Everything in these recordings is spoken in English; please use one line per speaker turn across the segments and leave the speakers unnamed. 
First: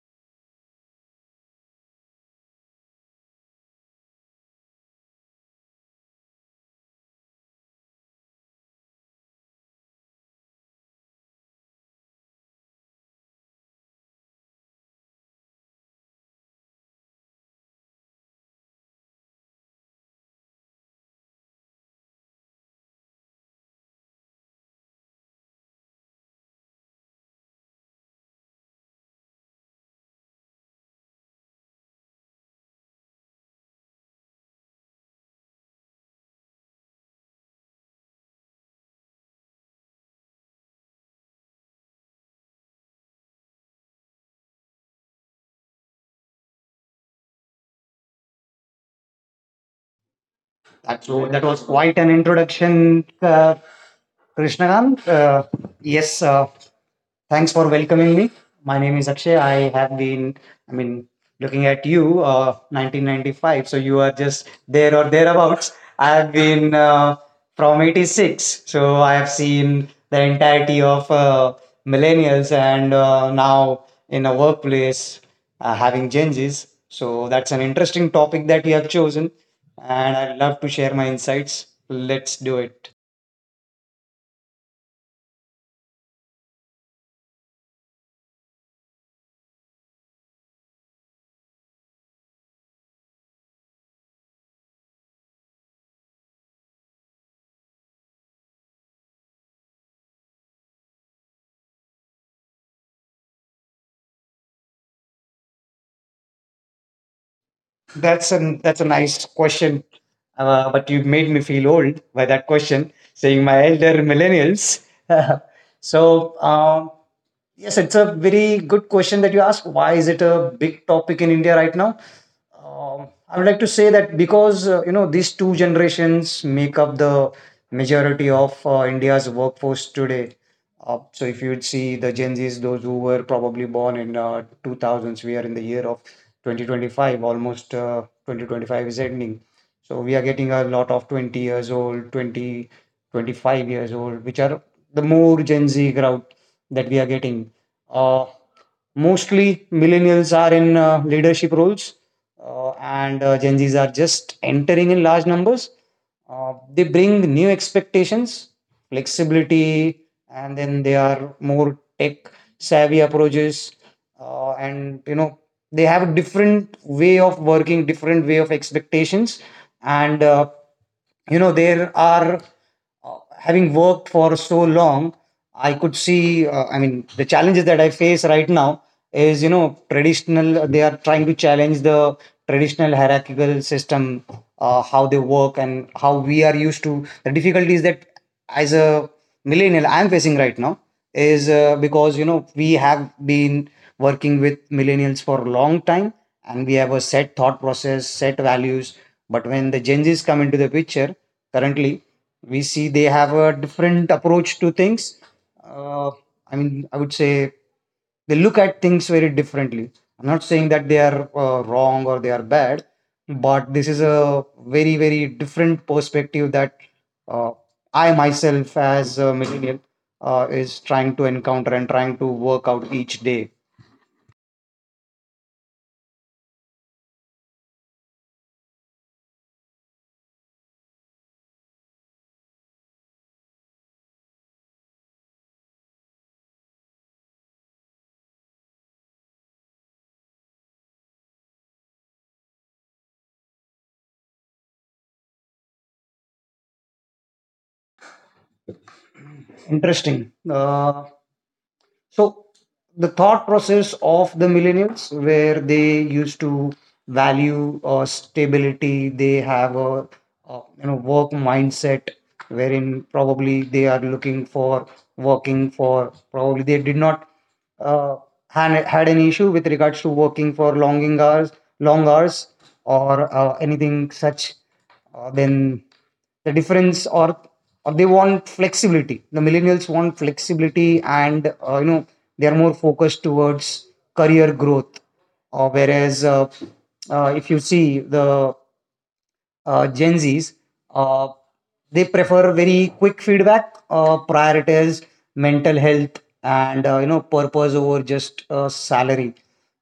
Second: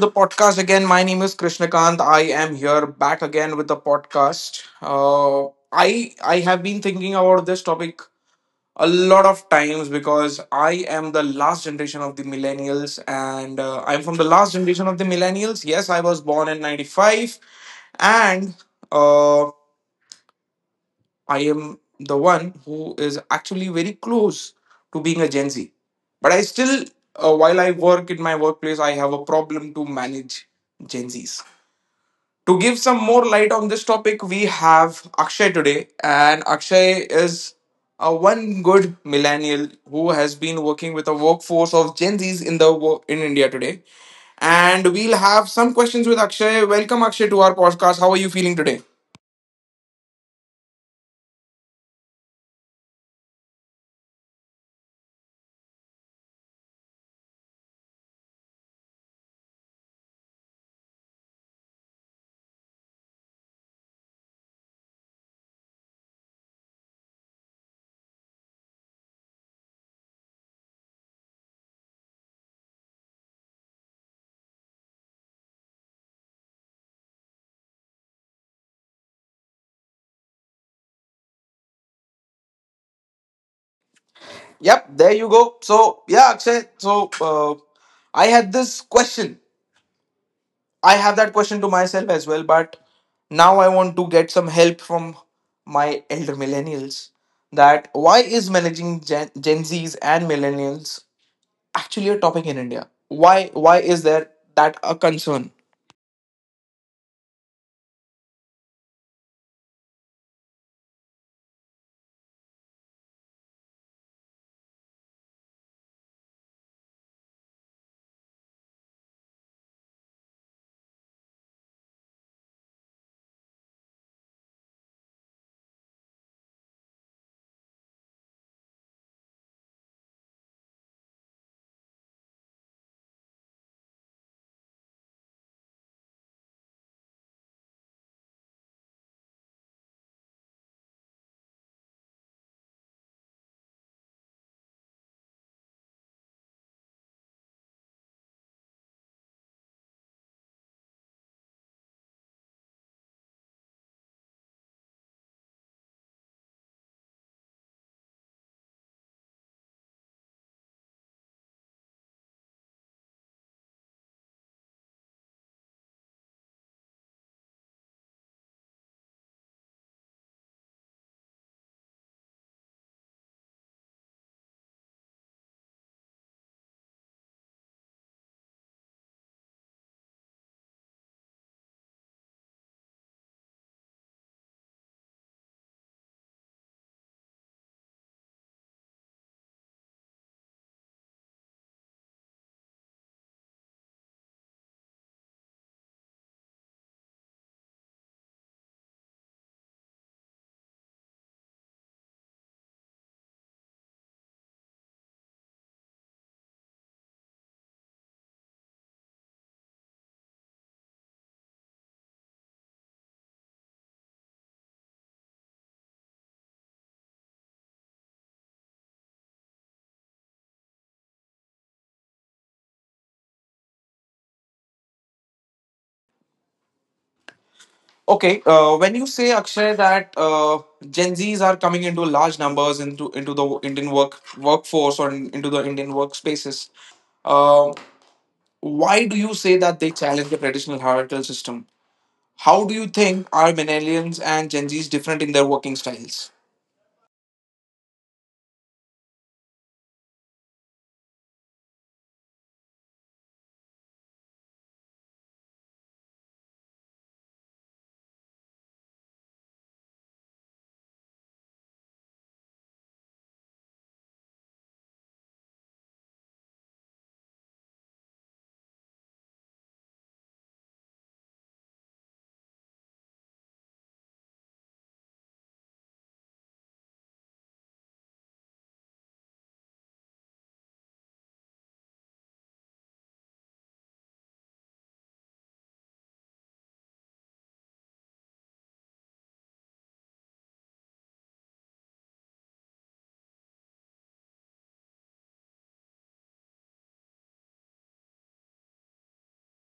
the podcast again. My name is Krishnakant. I am here back again with the podcast. I have been thinking about this topic a lot of times because I am the last generation of the millennials, and I'm from the last generation of the millennials. Yes, I was born in '95, and uh, I am the one who is actually very close to being a Gen Z. But I still, while I work in my workplace, I have a problem to manage Gen Zs. To give some more light on this topic, we have Akshay today, and Akshay is a one good millennial who has been working with a workforce of Gen Zs in in India today. And we'll have some questions with Akshay. Welcome Akshay to our podcast. How are you feeling today?
So that was quite an introduction, Krishnakant. Yes, uh, Thanks for welcoming me. My name is Akshay. I have been, I mean, Looking at you, 1995. So you are just there or thereabouts. I have been from 86. So I have seen the entirety of millennials, and now in a workplace having changes. So that's an interesting topic that you have chosen, and I'd love to share my insights. Let's do it.
Yep, there you go. So, yeah, Akshay, so I had this question. I have that question to myself as well, but now I want to get some help from my elder millennials, that why is managing Gen Zs and millennials actually a topic in India? Why is there that a concern?
That's a nice question, but you made me feel old by that question, saying my elder millennials. so um, yes, it's a very good question that you ask. Why is it a big topic in India right now? I would like to say that because you know, these two generations make up the majority of India's workforce today. So if you would see the Gen Zs, those who were probably born in 2000s, we are in the year of 2025, almost 2025 is ending. So we are getting a lot of 20 years old, 20 25 years old, which are the more Gen Z crowd that we are getting. Uh, Mostly millennials are in leadership roles, and Gen Zs are just entering in large numbers. They bring new expectations, flexibility, and then they are more tech savvy approaches. And you know, they have a different way of working, different way of expectations. And you know, there are Having worked for so long, I could see. I mean, the challenges that I face right now is, you know, traditional. They are trying to challenge the traditional hierarchical system, how they work and how we are used to. The difficulties that as a millennial I'm facing right now is because you know we have been working with millennials for a long time, and we have a set thought process, set values. But when the Gen Z's come into the picture currently, we see they have a different approach to things. uh, I mean, I would say they look at things very differently. I'm not saying that they are wrong or they are bad, but this is a very, very different perspective that uh, I myself as a millennial is trying to encounter and trying to work out each day.
Okay, when you say Akshay that Gen Zs are coming into large numbers into the Indian workforce or into the Indian workspaces, um why do you say that they challenge the traditional hierarchical system? How do you think are millennials and Gen Zs different in their working styles?
Interesting uh, So the thought process of the millennials, where they used to value stability, they have a you know work mindset, wherein probably they are looking for working for probably they did not uh, had had an issue with regards to working for longing hours, long hours, or anything such. Then the difference or they want flexibility. The millennials want flexibility, and you know, they are more focused towards career growth, whereas if you see the Gen Zs, uh, they prefer very quick feedback, prioritize mental health and you know purpose over just salary.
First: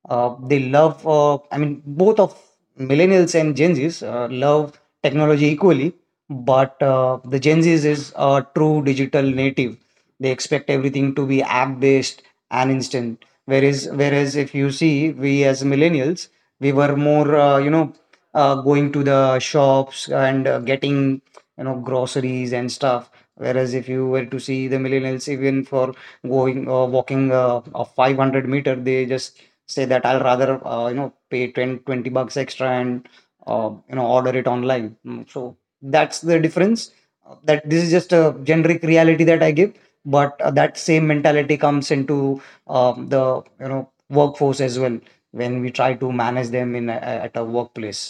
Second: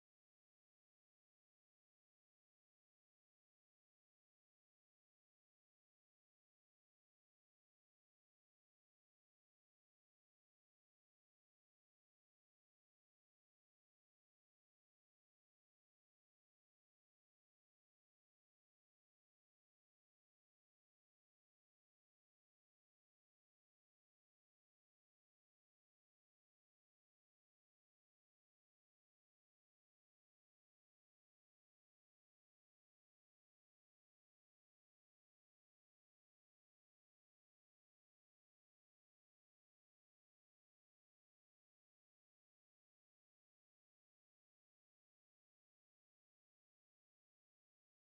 They love, I mean, both of millennials and Gen Zs love technology equally, but the Gen Zs is a true digital native. They expect everything to be app based and instant. Whereas if you see, we as millennials, we were more, going to the shops and getting you know groceries and stuff. Whereas if you were to see the millennials, even for going walking a 500-meter, they just say that I'll rather you know pay 10-20 bucks extra and you know order it online. So that's the difference. That this is just a generic reality that I give, but that same mentality comes into the you know workforce as well when we try to manage them in at a workplace.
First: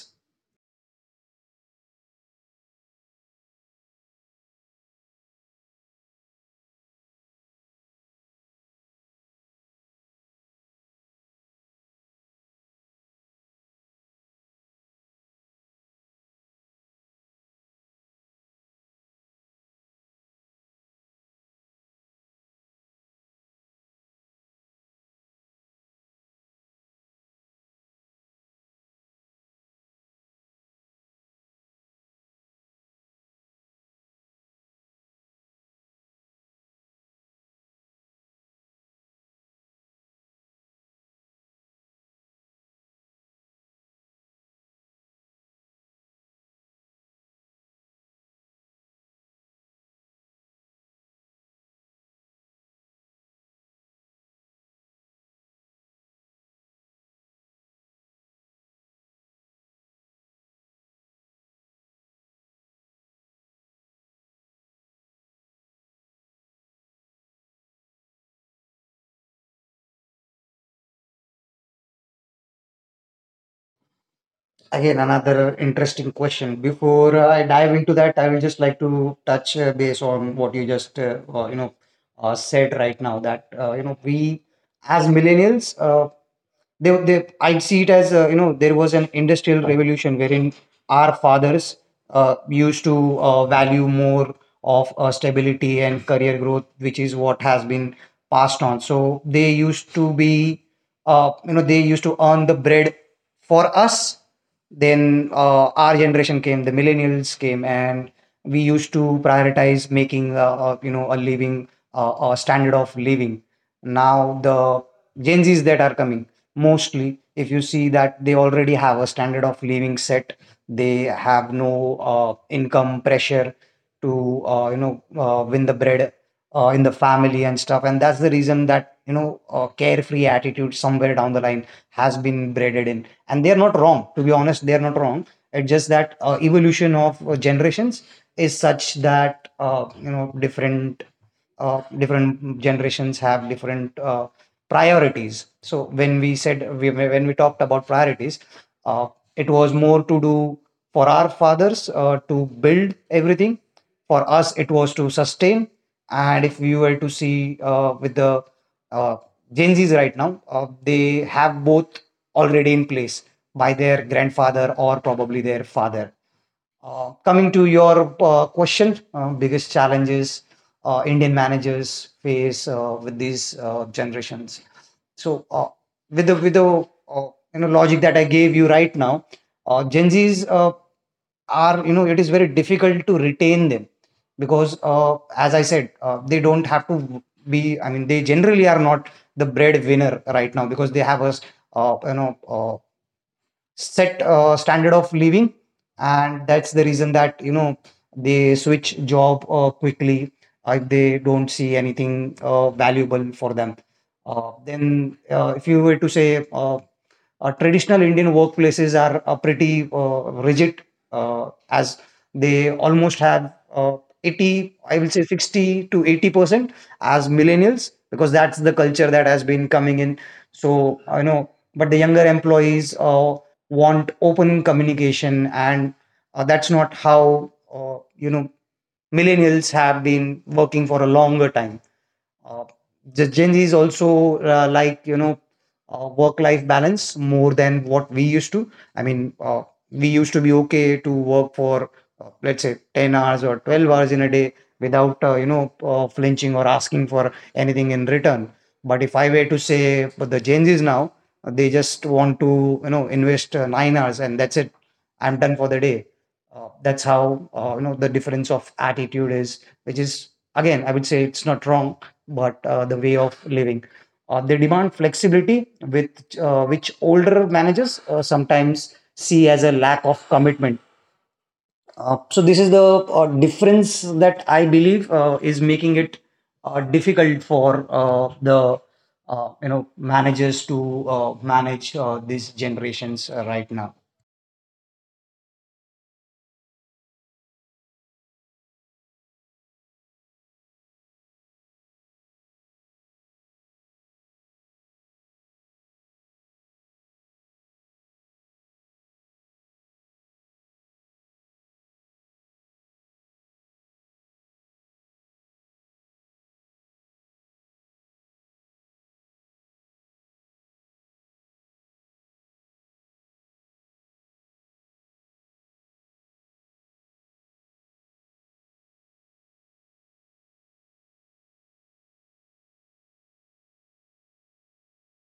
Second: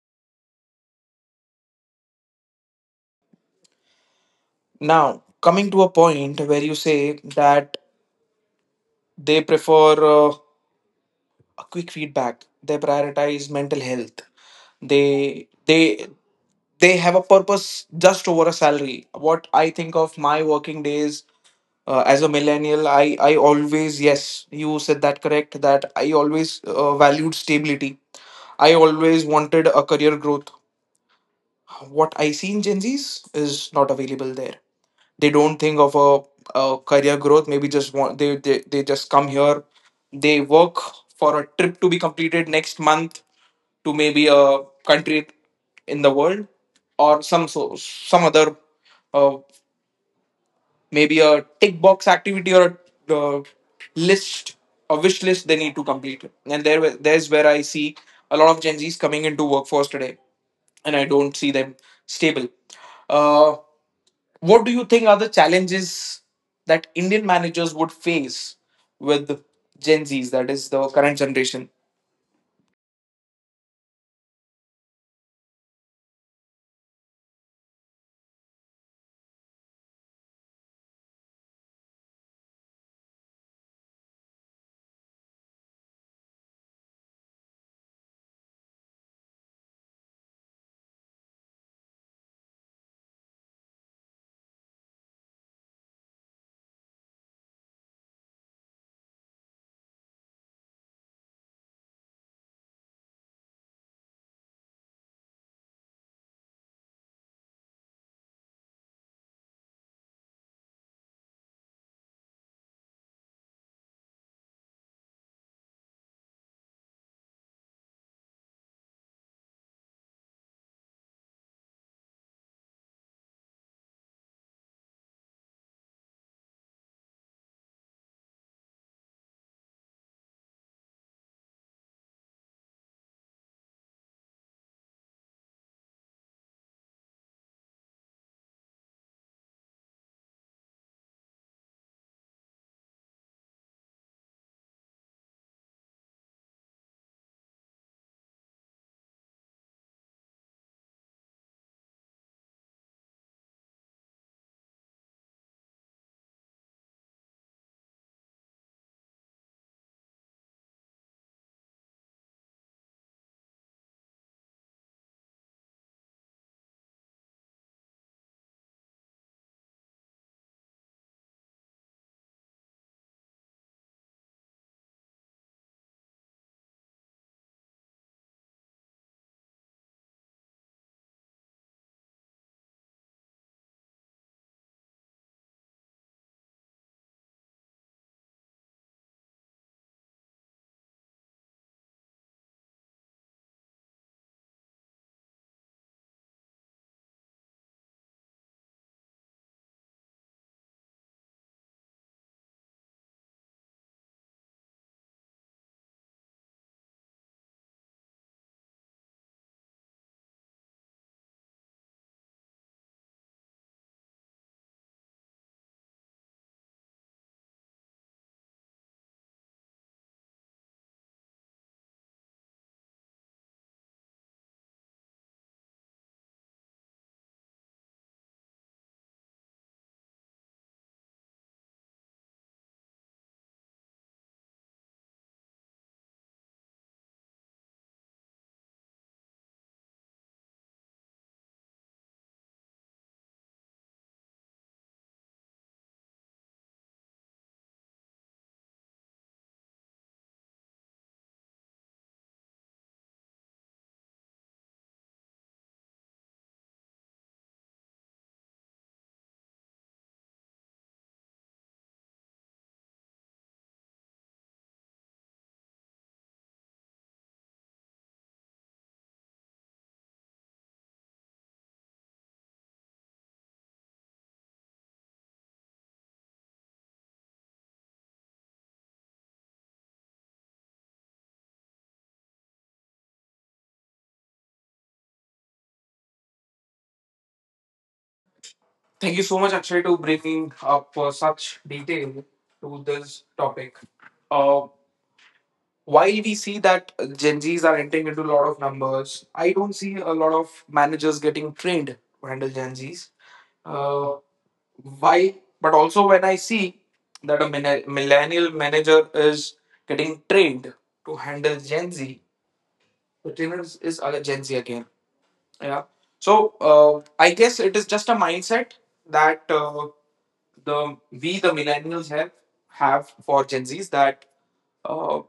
Now, coming to a point where you say that they prefer a quick feedback, they prioritize mental health, they they they have a purpose just over a salary. What I think of my working days as a millennial, I always, yes, you said that correct. That I always valued stability. I always wanted a career growth. What I see in Gen Zs is not available there. They don't think of a career growth. Maybe just want they just come here, they work for a trip to be completed next month, to maybe a country in the world or some other, uh, maybe a tick box activity or a uh, list a wish list they need to complete. And there's where I see a lot of Gen Zs coming into workforce today, and I don't see them stable. Uh, what do you think are the challenges that Indian managers would face with Gen Zs, that is the current generation?
Again, another interesting question. Before I dive into that, I will just like to touch base on what you just you know said right now, that you know we as millennials they I'd see it as you know, there was an industrial revolution wherein our fathers used to value more of stability and career growth, which is what has been passed on. So they used to be, they used to earn the bread for us. Then our generation came, the millennials came, and we used to prioritize making, a living, a standard of living. Now the Gen Zs that are coming, mostly, if you see that they already have a standard of living set, they have no income pressure to you know win the bread in the family and stuff. And that's the reason that you know carefree attitude somewhere down the line has been braided in. And they're not wrong, to be honest, they're not wrong. It's just that evolution of generations is such that you know different different generations have different priorities. So when we talked about priorities, uh, it was more to do for our fathers to build everything. For us it was to sustain. And if we were to see with the uh, Gen Zs right now, they have both already in place by their grandfather or probably their father. Coming to your question, biggest challenges Indian managers face with these generations. So with the you know logic that I gave you right now, Gen Zs are, you know, it is very difficult to retain them because as I said, they don't have to be. I mean, they generally are not the breadwinner right now because they have a you know set standard of living, and that's the reason that you know they switch job quickly if they don't see anything valuable for them. Then if you were to say traditional Indian workplaces are pretty rigid, as they almost have 80, I will say 60 to 80% as millennials, because that's the culture that has been coming in. So, I know, but the younger employees want open communication, and that's not how, millennials have been working for a longer time. Uh, the Gen Zs also like you know work-life balance more than what we used to. I mean, we used to be okay to work for let's say 10 hours or 12 hours in a day without you know flinching or asking for anything in return. But if I were to say, but the Gen Zs now, they just want to you know invest 9 hours and that's it. I'm done for the day. That's how you know the difference of attitude is, which is again I would say it's not wrong, but the way of living. They demand flexibility, with which older managers sometimes see as a lack of commitment. So this is the difference that I believe is making it difficult for the you know managers to manage these generations right now.
Thank you so much, Akshay, to bringing up such detail to this topic. Uh, while we see that Gen Zs are entering into a lot of numbers, I don't see a lot of managers getting trained to handle Gen Zs. Uh, why But also, when I see that a millennial manager is getting trained to handle Gen Z, the trainer is a Gen Z again. Yeah. So uh, I guess it is just a mindset that the the millennials have for Gen Z's, that uh,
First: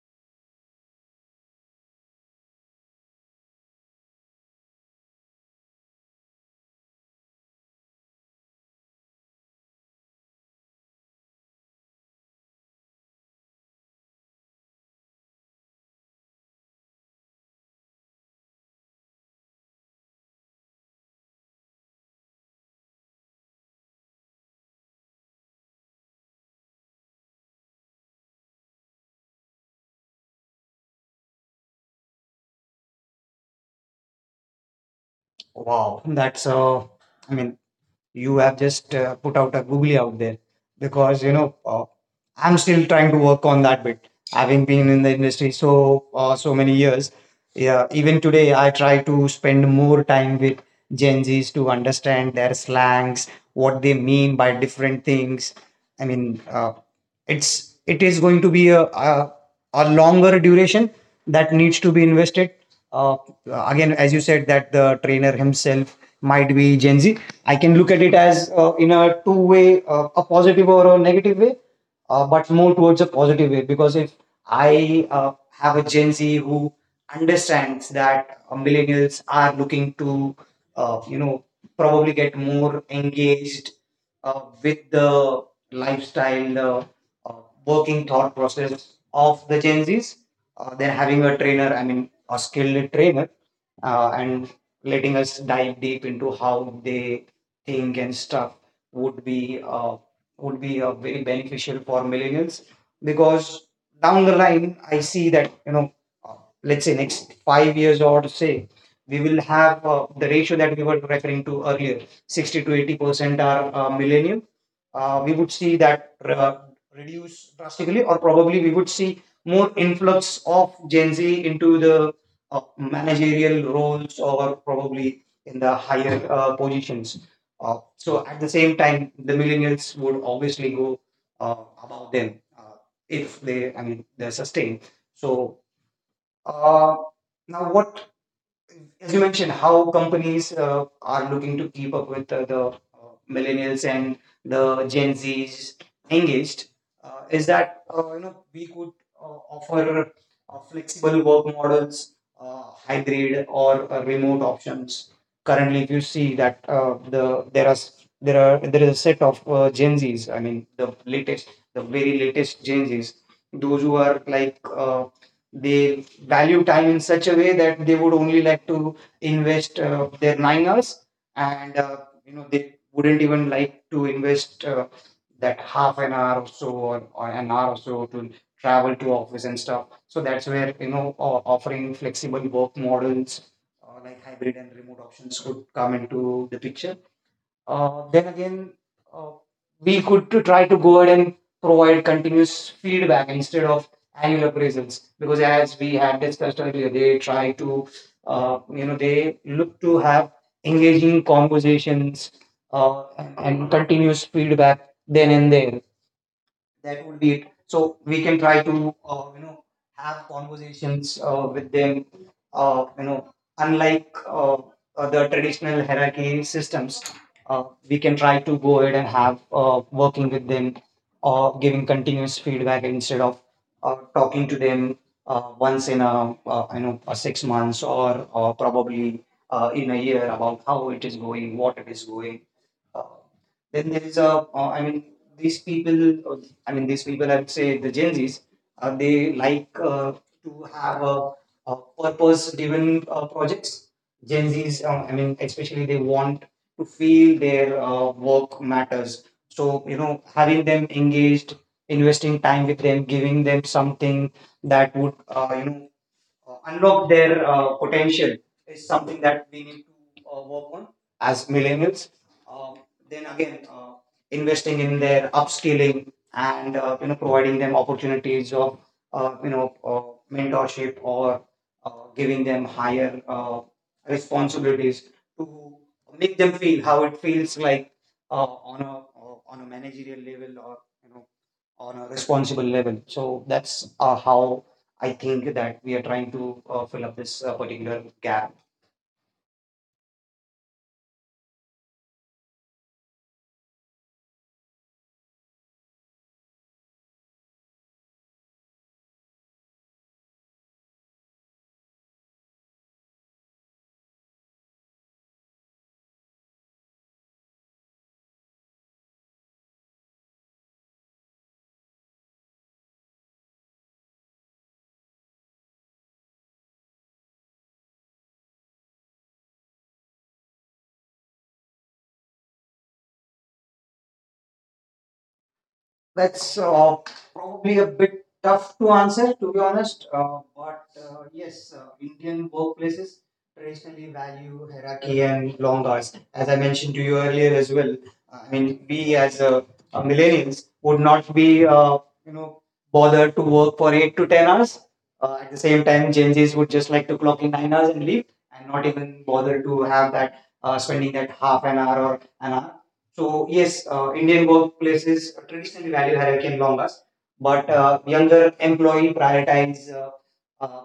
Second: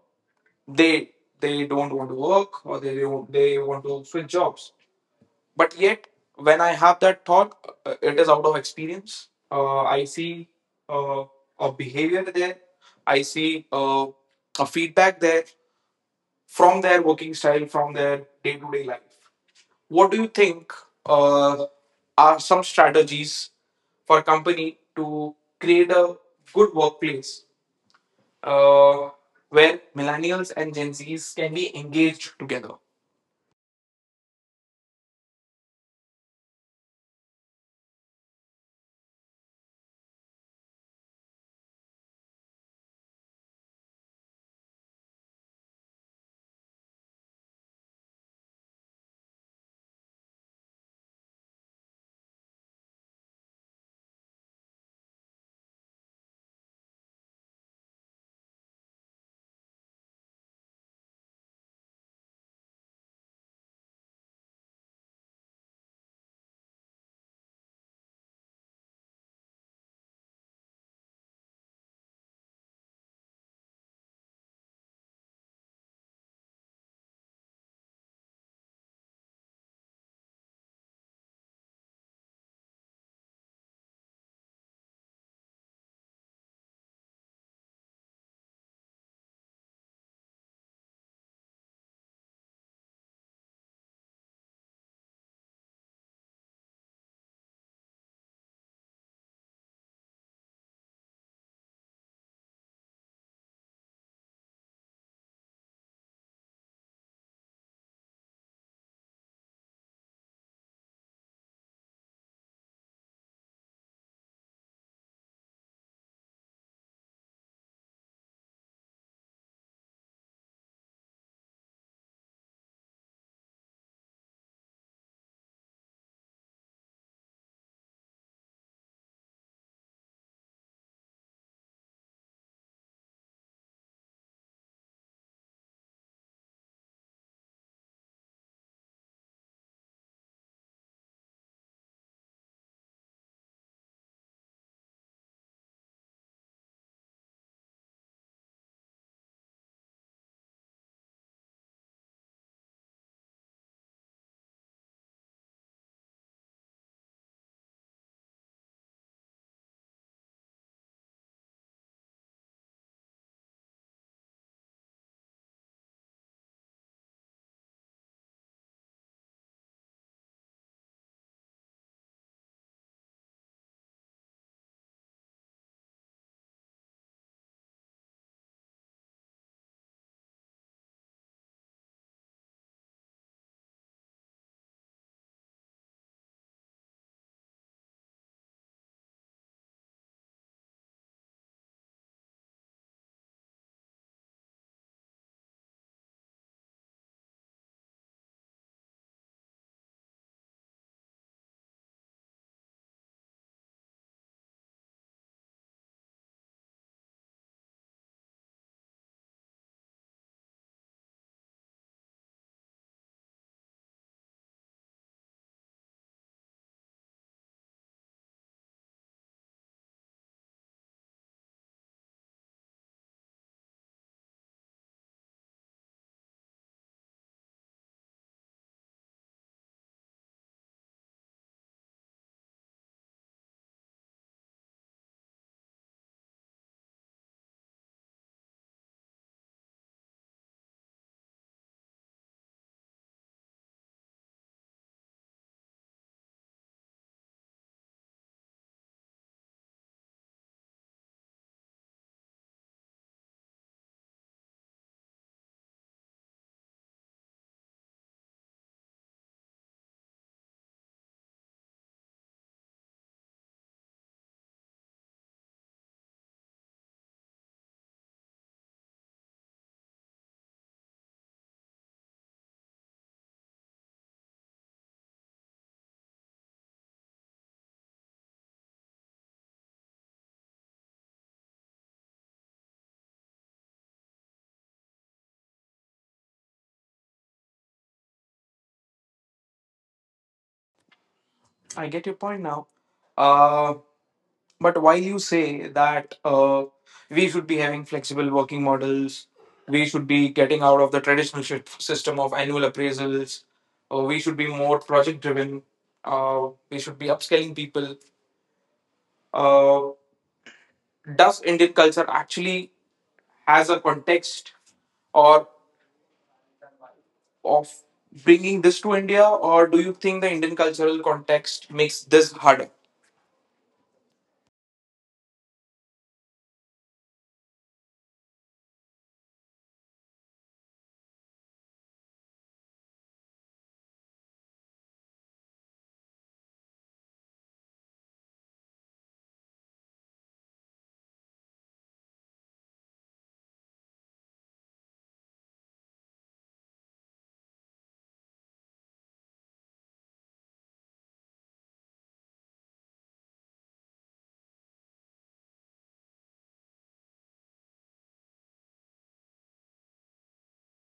they they don't want to work, or they don't, they want to switch jobs. But yet, when I have that thought, it is out of experience. I see uh, a behavior there. I see a feedback there from their working style, from their day to day life. What do you think uh, are some strategies for a company to create a good workplace uh, where millennials and Gen Zs can be engaged together?
Wow. That's I mean, you have just put out a googly out there because you know I'm still trying to work on that bit. Having been in the industry so so many years, yeah, even today I try to spend more time with Gen Zs to understand their slangs, what they mean by different things. I mean, it's it is going to be a longer duration that needs to be invested. Uh, Again, as you said that the trainer himself might be Gen Z, I can look at it as in a two way, a positive or a negative way, but more towards a positive way. Because if I have a Gen Z who understands that millennials are looking to you know probably get more engaged with the lifestyle, the uh, working thought process of the Gen Z's, then having a trainer, I mean a skilled trainer and letting us dive deep into how they think and stuff would be uh, would be very beneficial for millennials, because down the line I see that you know uh, let's say next 5 years or say we will have the ratio that we were referring to earlier, 60 to 80% are millennial. We would see that reduce drastically, or probably we would see more influx of Gen Z into the managerial roles or probably in the higher positions. So at the same time, the millennials would obviously go uh, above them, if they're sustained. So uh, now, what as you mentioned, how companies are looking to keep up with the millennials and the Gen Zs engaged, is that we could offer flexible work models, hybrid or remote options. Currently, if you see that the there are s- there are there is a set of Gen Zs. I mean, the latest, the very latest Gen Zs, those who are like, uh, they value time in such a way that they would only like to invest their 9 hours, and they wouldn't even like to invest that half an hour or so, or an hour or so to travel to office and stuff. So that's where, offering flexible work models, like hybrid and remote options, could come into the picture. Then again, uh, we could to try to go ahead and provide continuous feedback instead of annual appraisals, because as we had discussed earlier, they try to, they look to have engaging conversations uh, and continuous feedback then and there. That would be it. So we can try to have conversations with them. Uh, you know, Unlike the traditional hierarchy systems, uh, we can try to go ahead and have working with them, or giving continuous feedback instead of talking to them once in a, a 6 months, or probably in a year, about how it is going, what it is going. Uh, then there is a, I mean, these people, I mean, these people, I would say the Gen Zs, they like to have a purpose-driven projects. Gen Zs, I mean, especially they want to feel their work matters. So, having them engaged, investing time with them, giving them something that would, unlock their potential, is something that we need to work on as millennials. Um, then again, investing in their upskilling, and providing them opportunities of uh, you know uh, mentorship, or uh, giving them higher responsibilities to make them feel how it feels like uh, on a, on a managerial level, or you know on a responsible level. So that's how I think that we are trying to fill up this particular gap.
I get your point now. Uh, But while you say that we should be having flexible working models, we should be getting out of the traditional system of annual appraisals, we should be more project driven, we should be upscaling people. Uh, does Indian culture actually has a context or of bringing this to India, or do you think the Indian cultural context makes this harder?
That's probably a bit tough to answer, to be honest. But yes, Indian workplaces traditionally value hierarchy and long hours. As I mentioned to you earlier as well, I mean, we as millennials would not be, you know, bothered to work for 8 to 10 hours. At the same time, Gen Zs would just like to clock in 9 hours and leave, and not even bother to have that, spending that half an hour or an hour. So yes, Indian workplaces traditionally value hierarchy and longas, but younger employee prioritize uh,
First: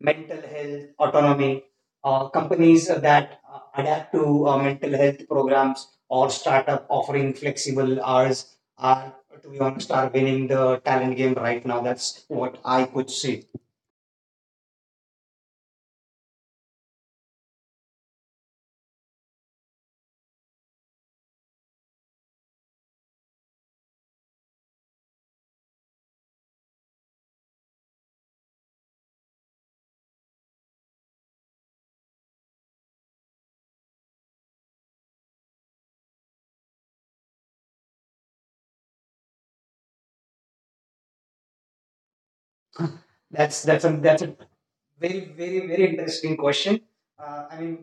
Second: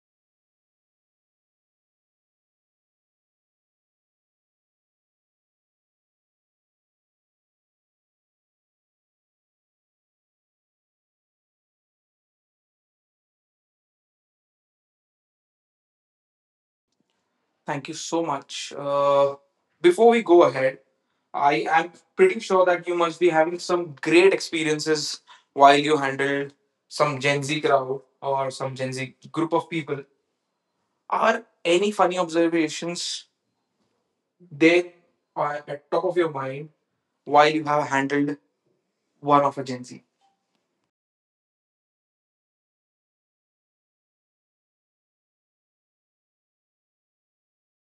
mental health autonomy. Companies that adapt to mental health programs or startup offering flexible hours are, to be honest, are winning the talent game right now. That's what I could see.
Thank you so much. Before we go ahead, I am pretty sure that you must be having some great experiences while you handle some Gen Z crowd or some Gen Z group of people. Are any funny observations there at top of your mind while you have handled one of a Gen Z?
That's a very interesting question. Uh, I mean,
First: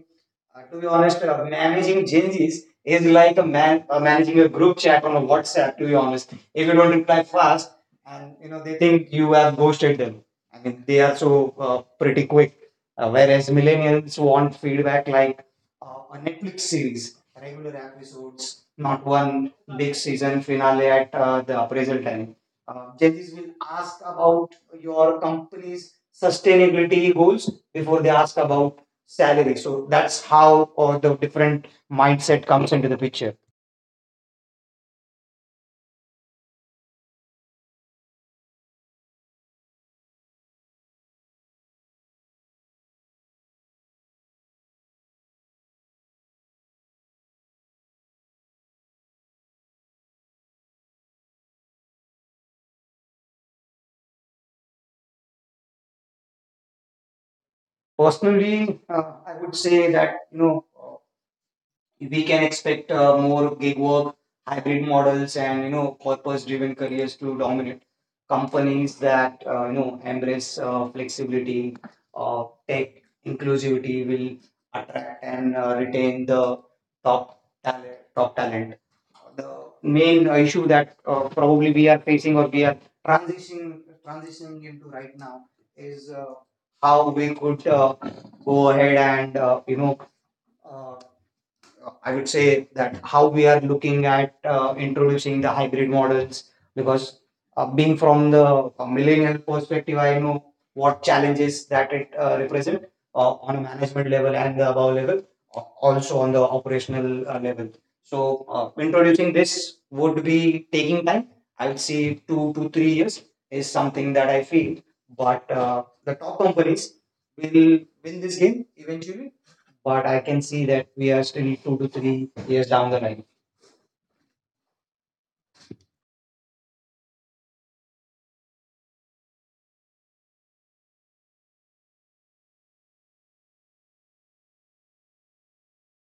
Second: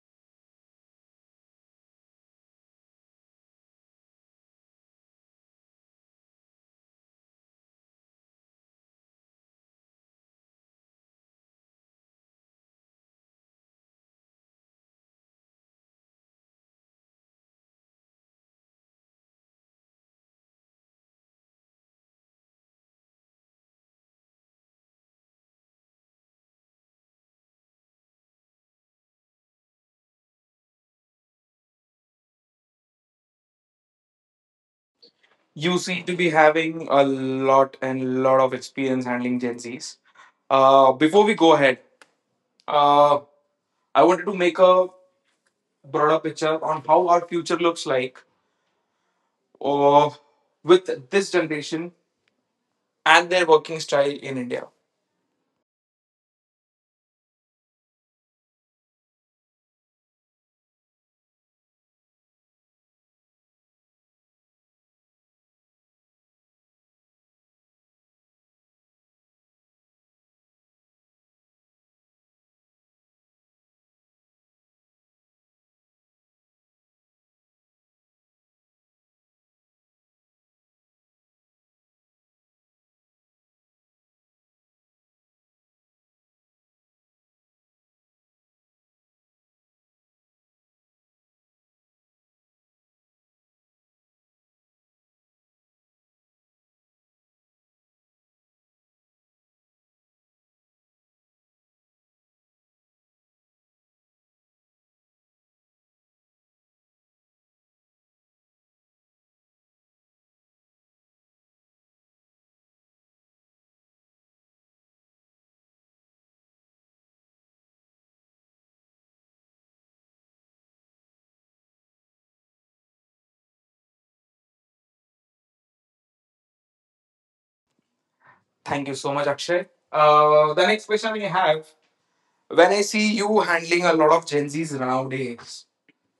To be honest, managing changes is like a man managing a group chat on a WhatsApp. To be honest, if you don't reply fast, and you know they think you have ghosted them. I mean, they are so pretty quick. Whereas millennials want feedback like a Netflix series, regular episodes, not one big season finale at the appraisal time. Judges will ask about your company's sustainability goals before they ask about salary. So that's how all the different mindset comes into the picture.
You seem to be having a lot and lot of experience handling Gen Zs. Before we go ahead, uh, I wanted to make a broader picture on how our future looks like or with this generation and their working style in India.
Personally, I would say that, we can expect more gig work, hybrid models, and purpose-driven careers to dominate. Companies that embrace flexibility, tech inclusivity will attract and retain the top talent. Top talent. The main issue that probably we are facing, or we are transitioning into right now is, how we could go ahead and, uh, I would say that how we are looking at introducing the hybrid models, because being from the millennial perspective, I know what challenges that it represent on a management level and the above level, also on the operational level. So introducing this would be taking time. I would say 2 to 3 years is something that I feel. But the top companies will win this game eventually, but I can see that we are still 2 to 3 years down the line.
Thank you so much, Akshay. The next question we have, when I see you handling a lot of Gen Zs nowadays,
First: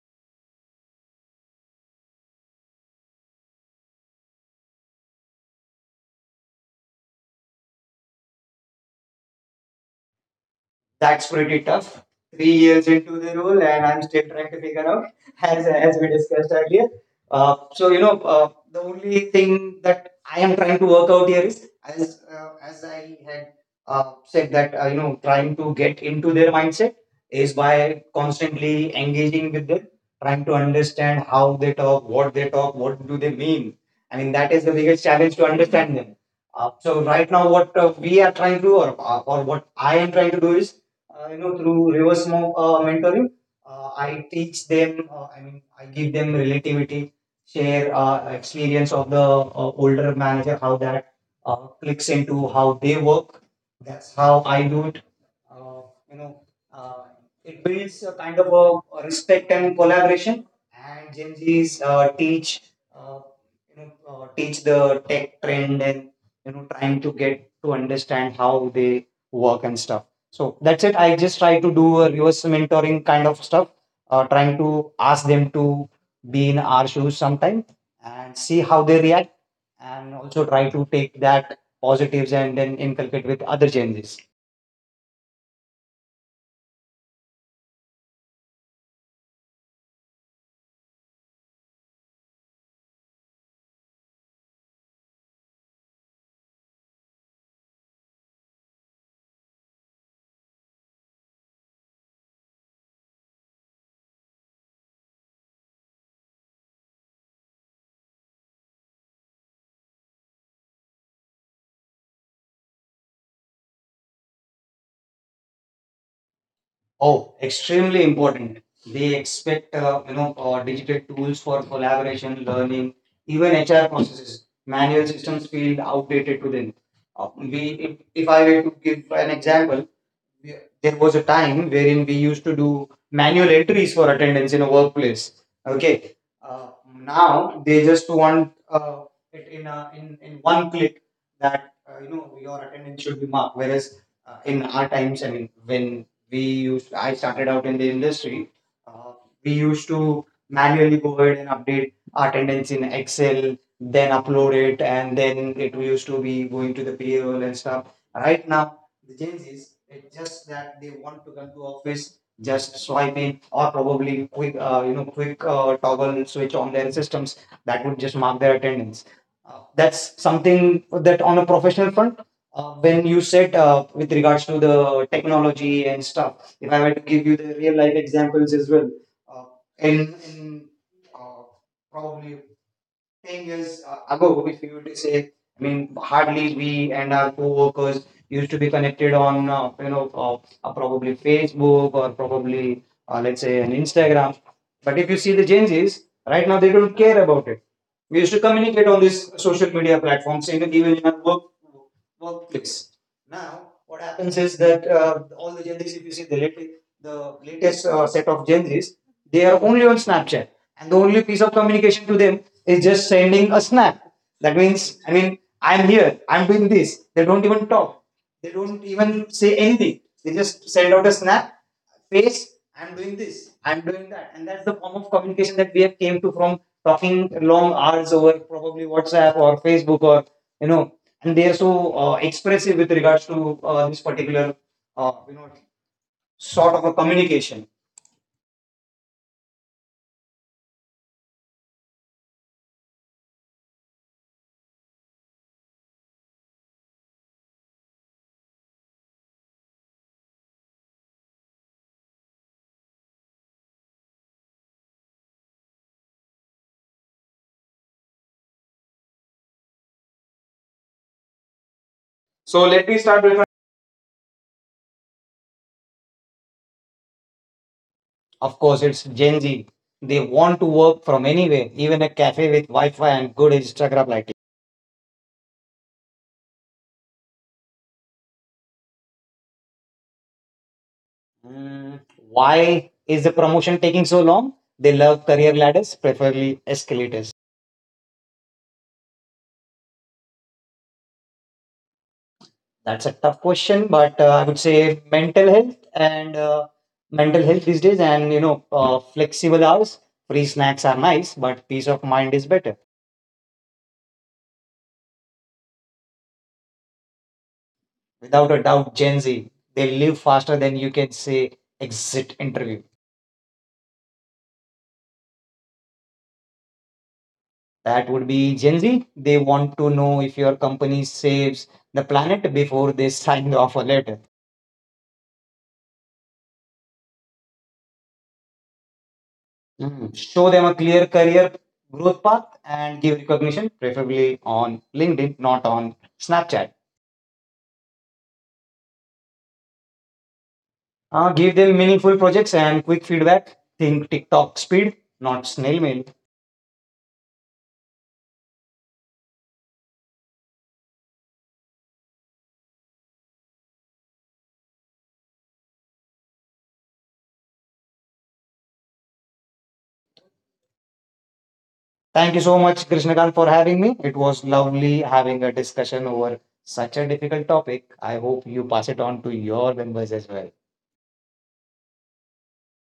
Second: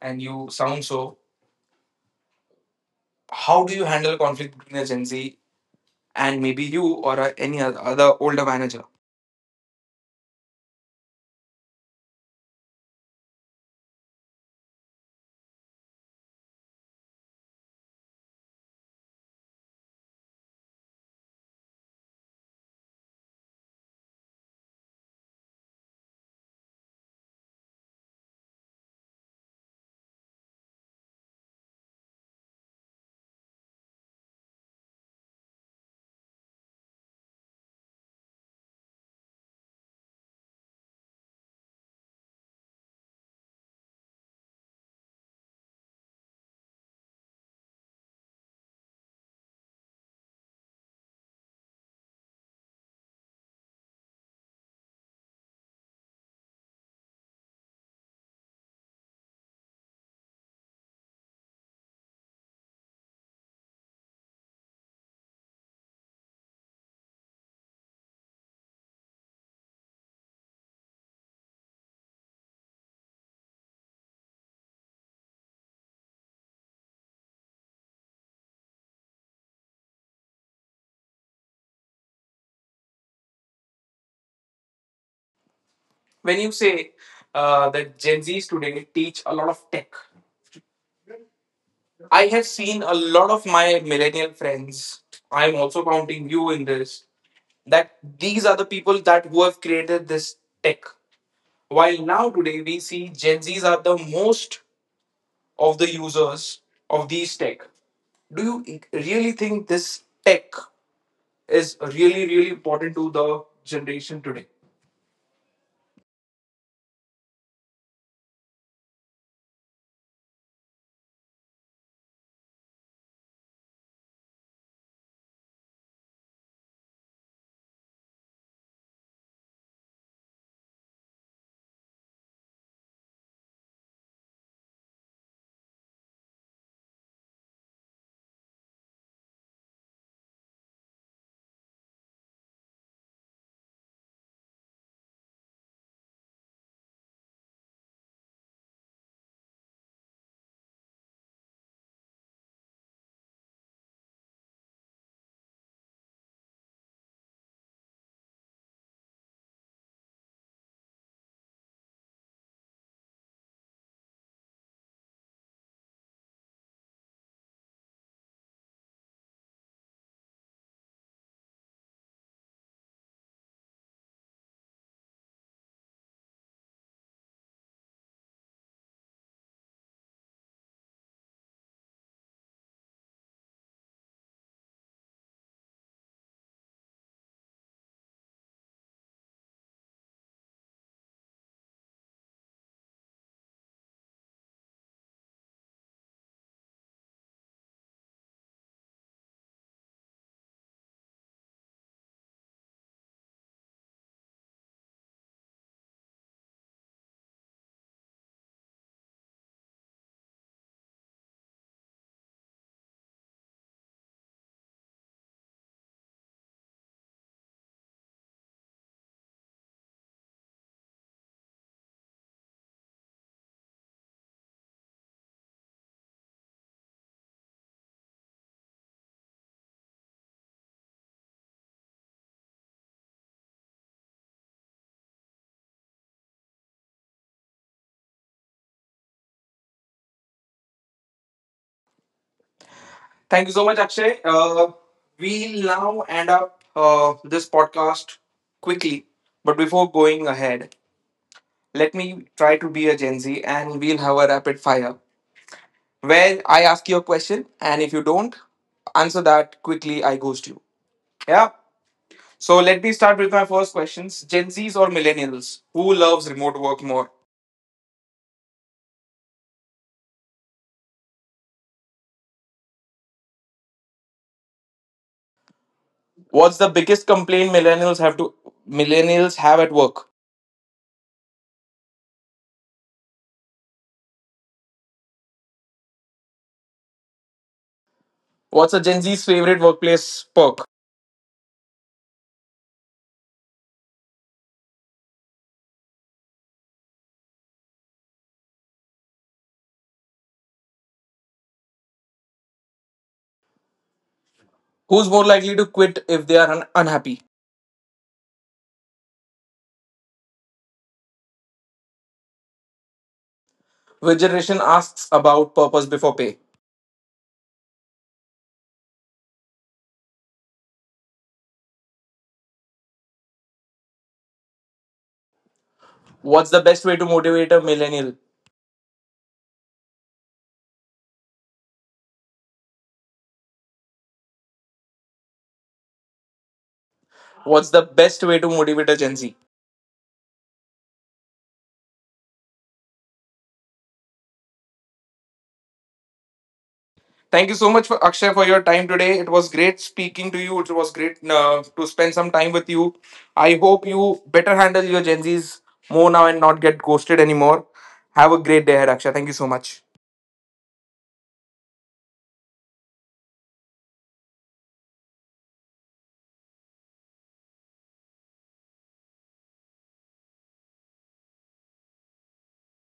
and you sound so, how do you handle conflict between a Gen Z and maybe you or any other older manager?
That's pretty tough. 3 years into the role, and I'm still trying to figure out, as we discussed earlier. So the only thing that I am trying to work out here is, as I had said, that trying to get into their mindset is by constantly engaging with them, trying to understand how they talk, what do they mean. I mean, that is the biggest challenge to understand them. So right now, what we are trying to, or what I am trying to do is, through reverse mentoring, I teach them. Uh, I mean, I give them relativity, share experience of the older manager, how that clicks into how they work. That's how I do it. Uh, you know, uh, it builds a kind of a respect and collaboration. And Gen Zs uh, teach the tech trend, and trying to get to understand how they work and stuff. So that's it. I just try to do a reverse mentoring kind of stuff, trying to ask them to be in our shoes sometime and see how they react, and also try to take that positives and then inculcate with other changes.
When you say that Gen Zs today teach a lot of tech, I have seen a lot of my millennial friends. I'm also counting you in this, that these are the people that who have created this tech, while now today we see Gen Z's are the most of the users of these tech. Do you really think this tech is really really important to the generation today?
Oh, extremely important. They expect digital tools for collaboration, learning, even HR processes. Manual systems feel outdated to them. Uh, we, if, I were to give an example, there was a time wherein we used to do manual entries for attendance in a workplace. Okay, uh, now they just want it in a, in one click, that your attendance should be marked. Whereas in our times, I mean, when we used, I started out in the industry, uh, we used to manually go ahead and update our attendance in Excel, then upload it, and then it used to be going to the payroll and stuff. Right now the changes. It's just that they want to come to office, just swiping or probably quick, quick toggle switch on their systems that would just mark their attendance. That's something that on a professional front. When you said with regards to the technology and stuff, if I were to give you the real life examples as well, uh, in uh, probably thing is ago, if you were to say, I mean, hardly we and our co-workers used to be connected on, probably Facebook, or probably, let's say, an Instagram. But if you see the Gen Zs, right now they don't care about it. We used to communicate on these social media platforms, even in our workplace. Now, what happens is that all the Gen Zs, if you see the latest set of Gen Zs, they are only on Snapchat, and the only piece of communication to them is just sending a snap. That means, I mean, I'm here, I'm doing this. They don't even talk, they don't even say anything. They just send out a snap, face, I'm doing this, I'm doing that. And that's the form of communication that we have came to from talking long hours over probably WhatsApp or Facebook, you know, and they are so expressive with regards to this particular, uh, you know, sort of a communication.
Thank you so much, Akshay. We'll now end up this podcast quickly, but before going ahead, let me try to be a Gen Z and we'll have a rapid fire, where I ask you a question, and if you don't answer that quickly, I ghost you. Yeah. So
So
let
let
me
me
start
start
with
with my.
my first questions. Gen Zs or millennials? Who loves remote work more?
Of course, it's Gen Z. They want to work from anywhere, even a cafe with Wi Fi and good Instagram lighting.
What's the biggest complaint millennials have at work?
Mm, why is the promotion taking so long? They love career ladders, preferably escalators.
What's a Gen Z's favorite workplace perk?
That's a tough question, but I would say mental health and mental health these days, and flexible hours, free snacks are nice, but peace of mind is better.
Who's more likely to quit if they are unhappy?
Without a doubt, Gen Z, they live faster than you can say exit interview.
Which generation asks about purpose before pay?
That would be Gen Z. They want to know if your company saves the planet before they sign the offer letter.
What's the best way to motivate a millennial?
Mhm. Show them a clear career growth path and give recognition, preferably on LinkedIn, not on Snapchat.
What's the best way to motivate a Gen Z?
Give them meaningful projects and quick feedback. Think TikTok speed, not snail mail.
Thank you so much, for Akshay, for your time today. It was great speaking to you. It was great to spend some time with you. I hope you better handle your Gen Zs more now and not get ghosted anymore. Have a great day ahead, Akshay. Thank you so much.
Thank you so much, Krishnakant, for having me. It was lovely having a discussion over such a difficult topic. I hope you pass it on to your members as well.